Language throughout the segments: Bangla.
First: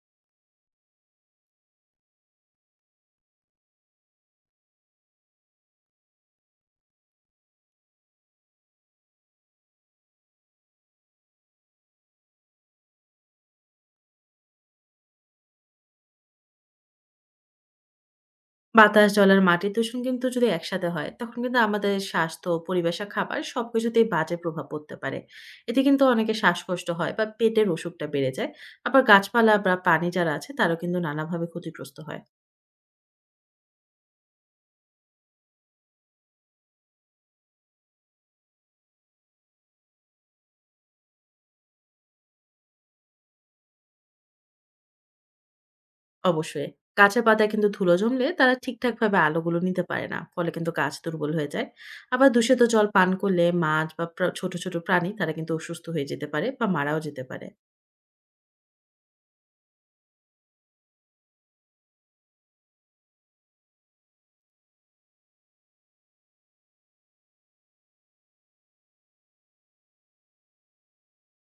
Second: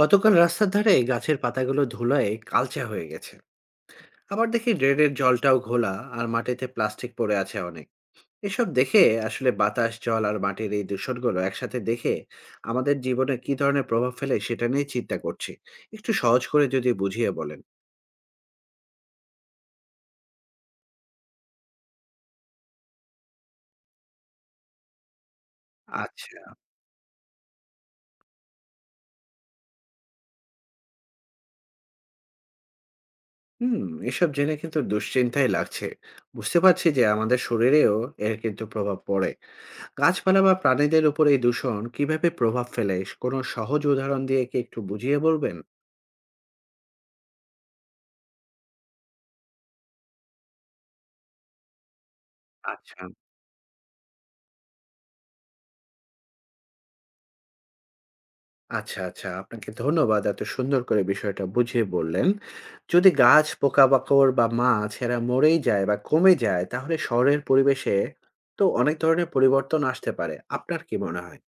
গতকাল রাস্তার ধারে গাছের পাতাগুলো ধুলায় কালচা হয়ে গেছে। আবার দেখি ড্রেনের জলটাও ঘোলা। আর মাটিতে প্লাস্টিক পড়ে আছে অনেক। এসব দেখে, আসলে বাতাস জল আর মাটির এই দূষণগুলো একসাথে দেখে আমাদের জীবনে কি ধরনের প্রভাব ফেলে সেটা নিয়ে চিন্তা করছি। একটু সহজ করে যদি বুঝিয়ে বলেন। বাতাস, জল আর মাটির দূষণ কিন্তু যদি একসাথে হয়, তখন কিন্তু আমাদের স্বাস্থ্য, পরিবেশ আর খাবার সবকিছুতেই বাজে প্রভাব পড়তে পারে। এতে কিন্তু অনেকের আচ্ছা। শ্বাসকষ্ট হয় বা পেটের অসুখটা বেড়ে যায়। আবার গাছপালা বা পানি যারা আছে, তারাও কিন্তু নানাভাবে ক্ষতিগ্রস্ত হয়। হুম। এসব জেনে কিন্তু দুশ্চিন্তাই লাগছে। বুঝতে পারছি যে আমাদের শরীরেও এর কিন্তু প্রভাব পড়ে। গাছপালা বা প্রাণীদের উপর এই দূষণ কিভাবে প্রভাব ফেলে, কোনো সহজ উদাহরণ দিয়ে কি একটু বুঝিয়ে বলবেন? অবশ্যই গাছের পাতায় কিন্তু ধুলো জমলে তারা ঠিকঠাকভাবে আলোগুলো নিতে পারে না। ফলে কিন্তু গাছ দুর্বল হয়ে যায়। আবার দূষিত জল আচ্ছা, পান করলে মাছ বা ছোট প্রাণী তারা কিন্তু অসুস্থ হয়ে যেতে পারে বা মারাও যেতে পারে। আচ্ছা। আপনাকে ধন্যবাদ এত সুন্দর করে বিষয়টা বুঝিয়ে বললেন। যদি গাছ, পোকামাকড় বা মাছ এরা মরেই যায় বা কমে যায় তাহলে শহরের পরিবেশে তো অনেক ধরনের পরিবর্তন আসতে পারে। আপনার কি মনে হয়?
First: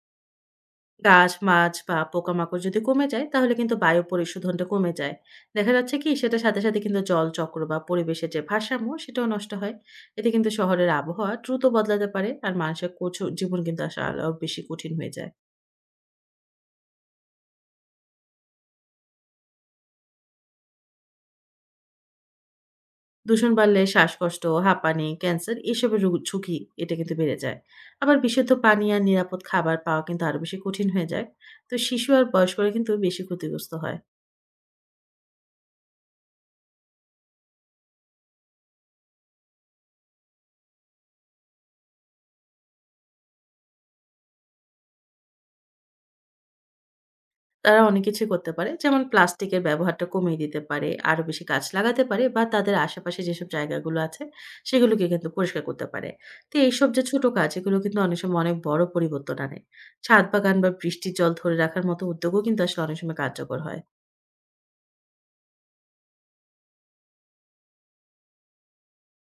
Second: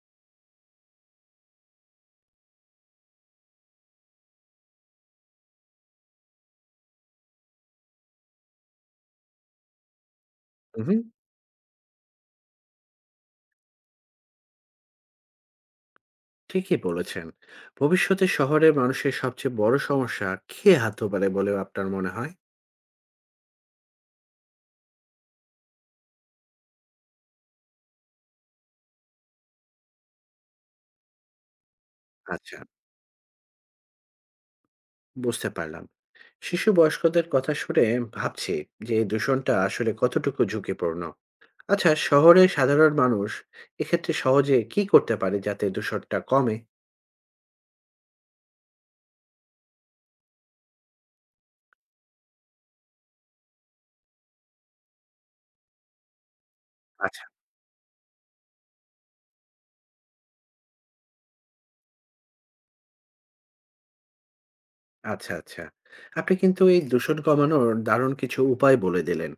গাছ, মাছ বা পোকামাকড় যদি কমে যায় তাহলে কিন্তু বায়ু পরিশোধনটা কমে যায়। দেখা যাচ্ছে কি সেটার সাথে কিন্তু জলচক্র বা পরিবেশের যে ভারসাম্য সেটাও নষ্ট হয়। এতে কিন্তু শহরের উহু, আবহাওয়া দ্রুত বদলাতে পারে আর মানুষের কঠো জীবন কিন্তু আসলে আরো বেশি কঠিন হয়ে যায়। ঠিকই বলেছেন। ভবিষ্যতে শহরের মানুষের সবচেয়ে বড় সমস্যা কে হতে পারে বলেও আপনার মনে হয়? দূষণ বাড়লে শ্বাসকষ্ট, হাঁপানি, ক্যান্সার এসবের ঝুঁকি এটা কিন্তু বেড়ে যায়। আবার বিশুদ্ধ পানি আর নিরাপদ খাবার পাওয়া কিন্তু আরো বেশি কঠিন হয়ে যায়। তো শিশু আর আচ্ছা, বয়স্করা কিন্তু বেশি ক্ষতিগ্রস্ত হয়। বুঝতে পারলাম। শিশু বয়স্কদের কথা শুনে ভাবছি যে এই দূষণটা আসলে কতটুকু ঝুঁকিপূর্ণ। আচ্ছা, শহরে সাধারণ মানুষ এক্ষেত্রে সহজে কি করতে পারে যাতে দূষণটা কমে? তারা অনেক কিছুই করতে পারে। যেমন প্লাস্টিকের ব্যবহারটা কমিয়ে দিতে পারে, আরো বেশি গাছ লাগাতে পারে বা তাদের আশেপাশে যেসব জায়গাগুলো আছে সেগুলোকে কিন্তু পরিষ্কার করতে পারে। তো এইসব যে আচ্ছা, ছোট কাজ এগুলো কিন্তু অনেক সময় অনেক বড় পরিবর্তন আনে। ছাদ বাগান বা বৃষ্টির জল ধরে রাখার মতো উদ্যোগও কিন্তু আসলে অনেক সময় কার্যকর হয়। আচ্ছা। আপনি কিন্তু এই দূষণ কমানোর দারুণ কিছু উপায় বলে দিলেন।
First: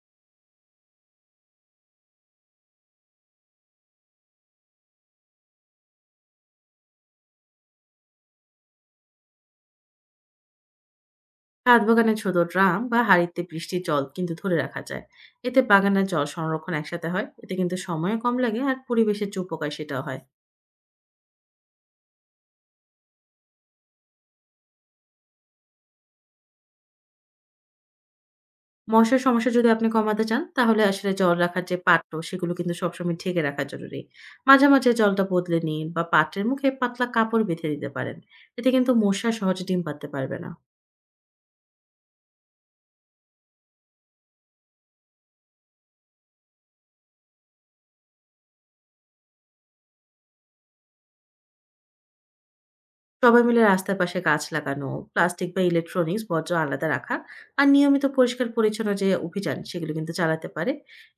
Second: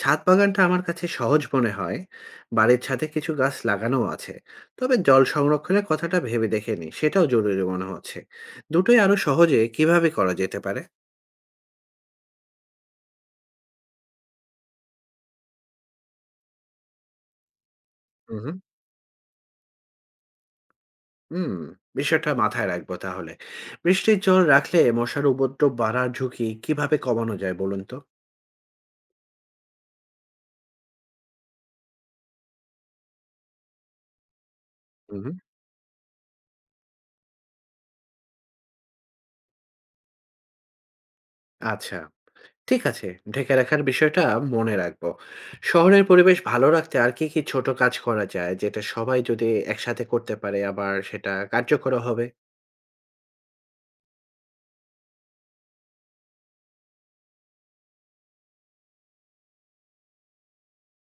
ছাদ বাগানটা আমার কাছে সহজ মনে হয়। বাড়ির ছাদে কিছু গাছ লাগানো আছে। তবে জল সংরক্ষণের কথাটা ভেবে দেখিনি। সেটাও জরুরি মনে হচ্ছে। দুটোই আরো সহজে কিভাবে করা যেতে পারে? ছাদ বাগানে ছোট ড্রাম বা হাঁড়িতে বৃষ্টির জল কিন্তু ধরে রাখা যায়। এতে বাগানের জল সংরক্ষণ একসাথে হয়। এতে কিন্তু সময়ও কম হুম, হুম। লাগে আর পরিবেশের যে উপকার সেটাও হয়। হুম, বিষয়টা মাথায় রাখবো তাহলে। বৃষ্টির জল রাখলে মশার উপদ্রব বাড়ার ঝুঁকি কিভাবে কমানো যায় বলুন তো? মশার সমস্যা যদি আপনি কমাতে চান, তাহলে আসলে জল রাখার যে পাত্র, সেগুলো কিন্তু সবসময় ঢেকে রাখা জরুরি। মাঝে মাঝে হুম, জলটা হুম। বদলে নিন বা পাত্রের মুখে পাতলা কাপড় বেঁধে দিতে পারেন। এতে কিন্তু মশা সহজে ডিম পাড়তে পারবে না। আচ্ছা, ঠিক আছে। ঢেকে রাখার বিষয়টা মনে রাখবো। শহরের পরিবেশ ভালো রাখতে আর কি কি ছোট কাজ করা যায়, যেটা সবাই যদি একসাথে করতে পারে, আবার সেটা কার্যকরও হবে? সবাই মিলে রাস্তার পাশে গাছ লাগানো, প্লাস্টিক বা ইলেকট্রনিক্স বর্জ্য আলাদা রাখা আর নিয়মিত পরিষ্কার-পরিচ্ছন্ন যে অভিযান, সেগুলো কিন্তু চালাতে পারে।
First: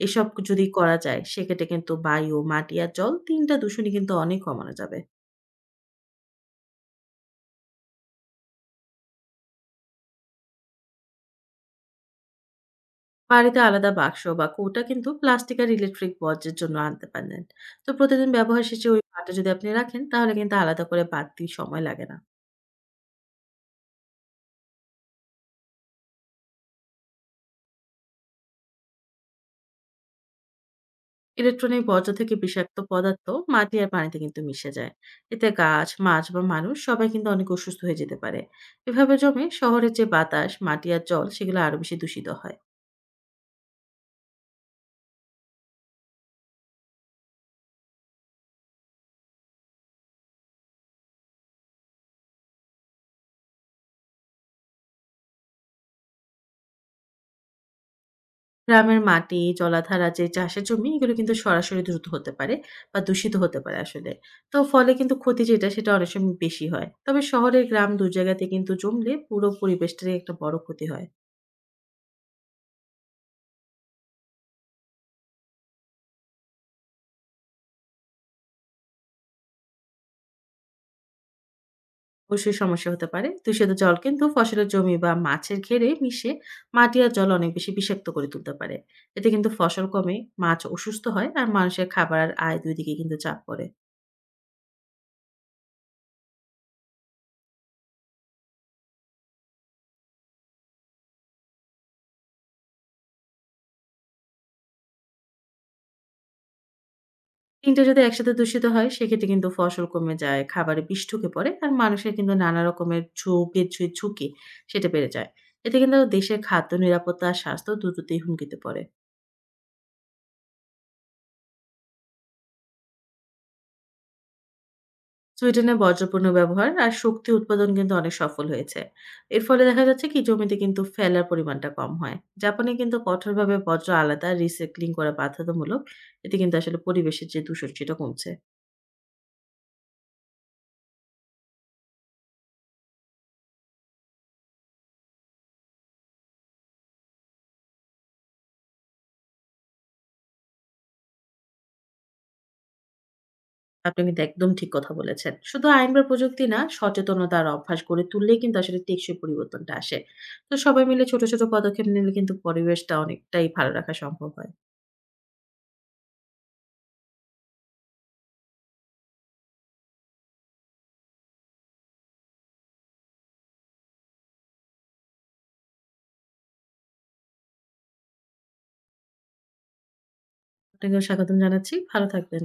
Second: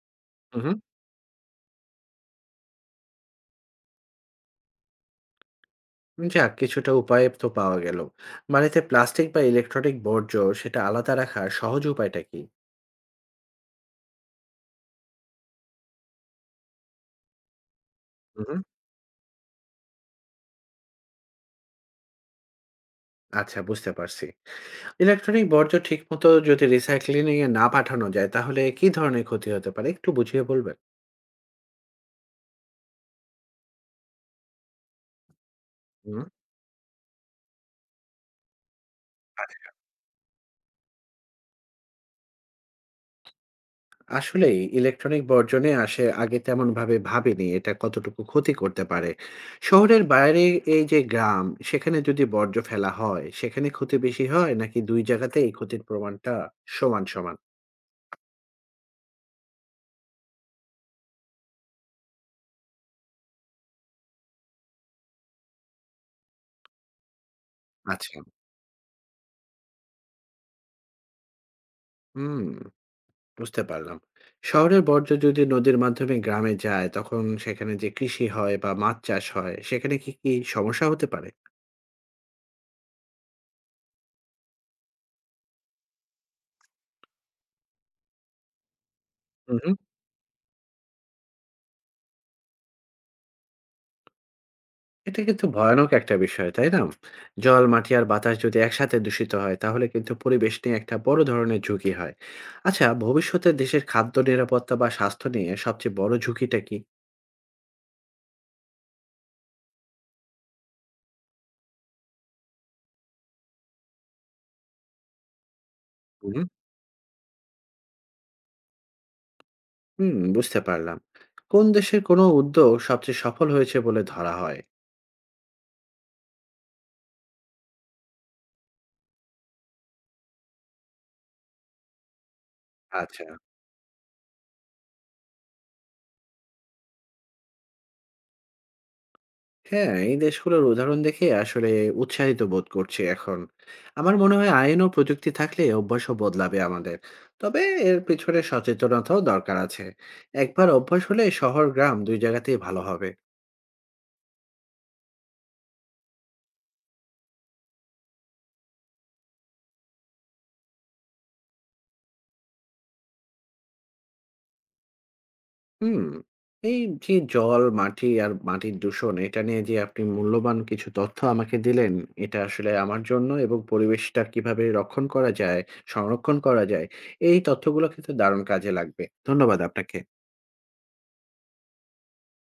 এসব হুম, যদি হুম। করা যায়, সেক্ষেত্রে কিন্তু বায়ু, মাটি আর জল ৩ টা দূষণই কিন্তু অনেক কমানো যাবে। যাক, কিছুটা উপায় তো পাওয়া গেল। বাড়িতে প্লাস্টিক বা ইলেকট্রনিক বর্জ্য, সেটা আলাদা রাখার সহজ উপায়টা কি? বাড়িতে আলাদা বাক্স বা কৌটা কিন্তু প্লাস্টিক আর ইলেকট্রিক বর্জ্যের জন্য আনতে পারেন। তো প্রতিদিন হুম, হুম। ব্যবহার শেষে ওই পাটা যদি আপনি রাখেন তাহলে কিন্তু আলাদা করে বাড়তি সময় লাগে না। আচ্ছা, বুঝতে পারছি। ইলেকট্রনিক বর্জ্য ঠিকমতো যদি রিসাইক্লিং এ না পাঠানো যায়, তাহলে কি ধরনের ক্ষতি হতে পারে? একটু বুঝিয়ে বলবেন? ইলেকট্রনিক বর্জ্য থেকে বিষাক্ত পদার্থ মাটি আর পানিতে কিন্তু মিশে যায়। এতে গাছ হুম। মাছ বা মানুষ সবাই কিন্তু অনেক অসুস্থ হয়ে যেতে পারে। এভাবে জমে শহরের যে বাতাস মাটি আর জল সেগুলো আরো বেশি দূষিত হয়। আসলেই ইলেকট্রনিক বর্জনে আসে আগে তেমন ভাবে ভাবিনি এটা কতটুকু ক্ষতি করতে পারে। শহরের বাইরে এই যে গ্রাম, সেখানে যদি বর্জ্য ফেলা হয় সেখানে ক্ষতি বেশি হয় নাকি দুই জায়গাতে এই ক্ষতির প্রমাণটা সমান সমান? গ্রামের মাটি, জলাধার আর যে চাষের জমি এগুলো কিন্তু সরাসরি দ্রুত হতে পারে বা দূষিত হতে পারে আসলে। তো ফলে কিন্তু ক্ষতি যেটা সেটা অনেক সময় বেশি হয়। তবে শহরের গ্রাম ২ আচ্ছা। জায়গাতে কিন্তু জমলে পুরো পরিবেশটারই একটা বড় ক্ষতি হয়। হুম। বুঝতে পারলাম। শহরের বর্জ্য যদি নদীর মাধ্যমে গ্রামে যায় তখন সেখানে যে কৃষি হয় বা মাছ চাষ হয় সেখানে কি কি সমস্যা হতে পারে? অবশ্যই সমস্যা হতে পারে। দূষিত জল কিন্তু ফসলের জমি বা মাছের ঘেরে মিশে মাটি আর জল অনেক বেশি বিষাক্ত করে তুলতে পারে। এতে কিন্তু হুম। ফসল কমে, মাছ অসুস্থ হয় আর মানুষের খাবার আর আয় ২ দিকে কিন্তু চাপ পড়ে। এটা কিন্তু ভয়ানক একটা বিষয়, তাই না? জল, মাটি আর বাতাস যদি একসাথে দূষিত হয়, তাহলে কিন্তু পরিবেশ নিয়ে একটা বড় ধরনের ঝুঁকি হয়। আচ্ছা, ভবিষ্যতে দেশের খাদ্য নিরাপত্তা বা স্বাস্থ্য নিয়ে সবচেয়ে বড় ঝুঁকিটা কি? কিন্তু যদি একসাথে দূষিত হয় সেক্ষেত্রে কিন্তু ফসল কমে যায়, খাবারে বিষ ঢুকে পড়ে আর মানুষের কিন্তু নানা রকমের ঝোঁকের যে ঝুঁকি সেটা বেড়ে যায়। এতে কিন্তু দেশের হুম, খাদ্য নিরাপত্তা আর স্বাস্থ্য দুটোতেই হুমকিতে পড়ে। হুম, বুঝতে পারলাম। কোন দেশের কোনো উদ্যোগ সবচেয়ে সফল হয়েছে বলে ধরা হয়? সুইডেনে বর্জ্য পণ্য ব্যবহার আর শক্তি উৎপাদন কিন্তু অনেক সফল হয়েছে। এর ফলে দেখা যাচ্ছে কি জমিতে কিন্তু ফেলার পরিমাণটা কম হয়। জাপানে কিন্তু আচ্ছা। কঠোরভাবে বর্জ্য আলাদা রিসাইক্লিং করা বাধ্যতামূলক। এতে কিন্তু আসলে পরিবেশের যে দূষণ সেটা কমছে। হ্যাঁ, এই দেশগুলোর উদাহরণ দেখে আসলে উৎসাহিত বোধ করছি এখন। আমার মনে হয় আইন ও প্রযুক্তি থাকলে অভ্যাসও বদলাবে আমাদের। তবে এর পিছনে সচেতনতাও দরকার আছে। একবার অভ্যাস হলে শহর গ্রাম ২ জায়গাতেই ভালো হবে। আপনি কিন্তু একদম ঠিক কথা বলেছেন। শুধু আইন বা প্রযুক্তি না, সচেতনতা আর অভ্যাস গড়ে তুললেই কিন্তু আসলে টেকসই পরিবর্তনটা আসে। তো সবাই মিলে ছোট ছোট পদক্ষেপ নিলে কিন্তু পরিবেশটা অনেকটাই ভালো রাখা সম্ভব হয়। হুম। এই যে জল, মাটি আর মাটির দূষণ এটা নিয়ে যে আপনি মূল্যবান কিছু তথ্য আমাকে দিলেন, এটা আসলে আমার জন্য এবং পরিবেশটা কিভাবে রক্ষণ করা যায়, সংরক্ষণ করা যায়, এই তথ্যগুলো কিন্তু দারুণ কাজে লাগবে। ধন্যবাদ আপনাকে। আপনাকেও স্বাগতম জানাচ্ছি। ভালো থাকবেন।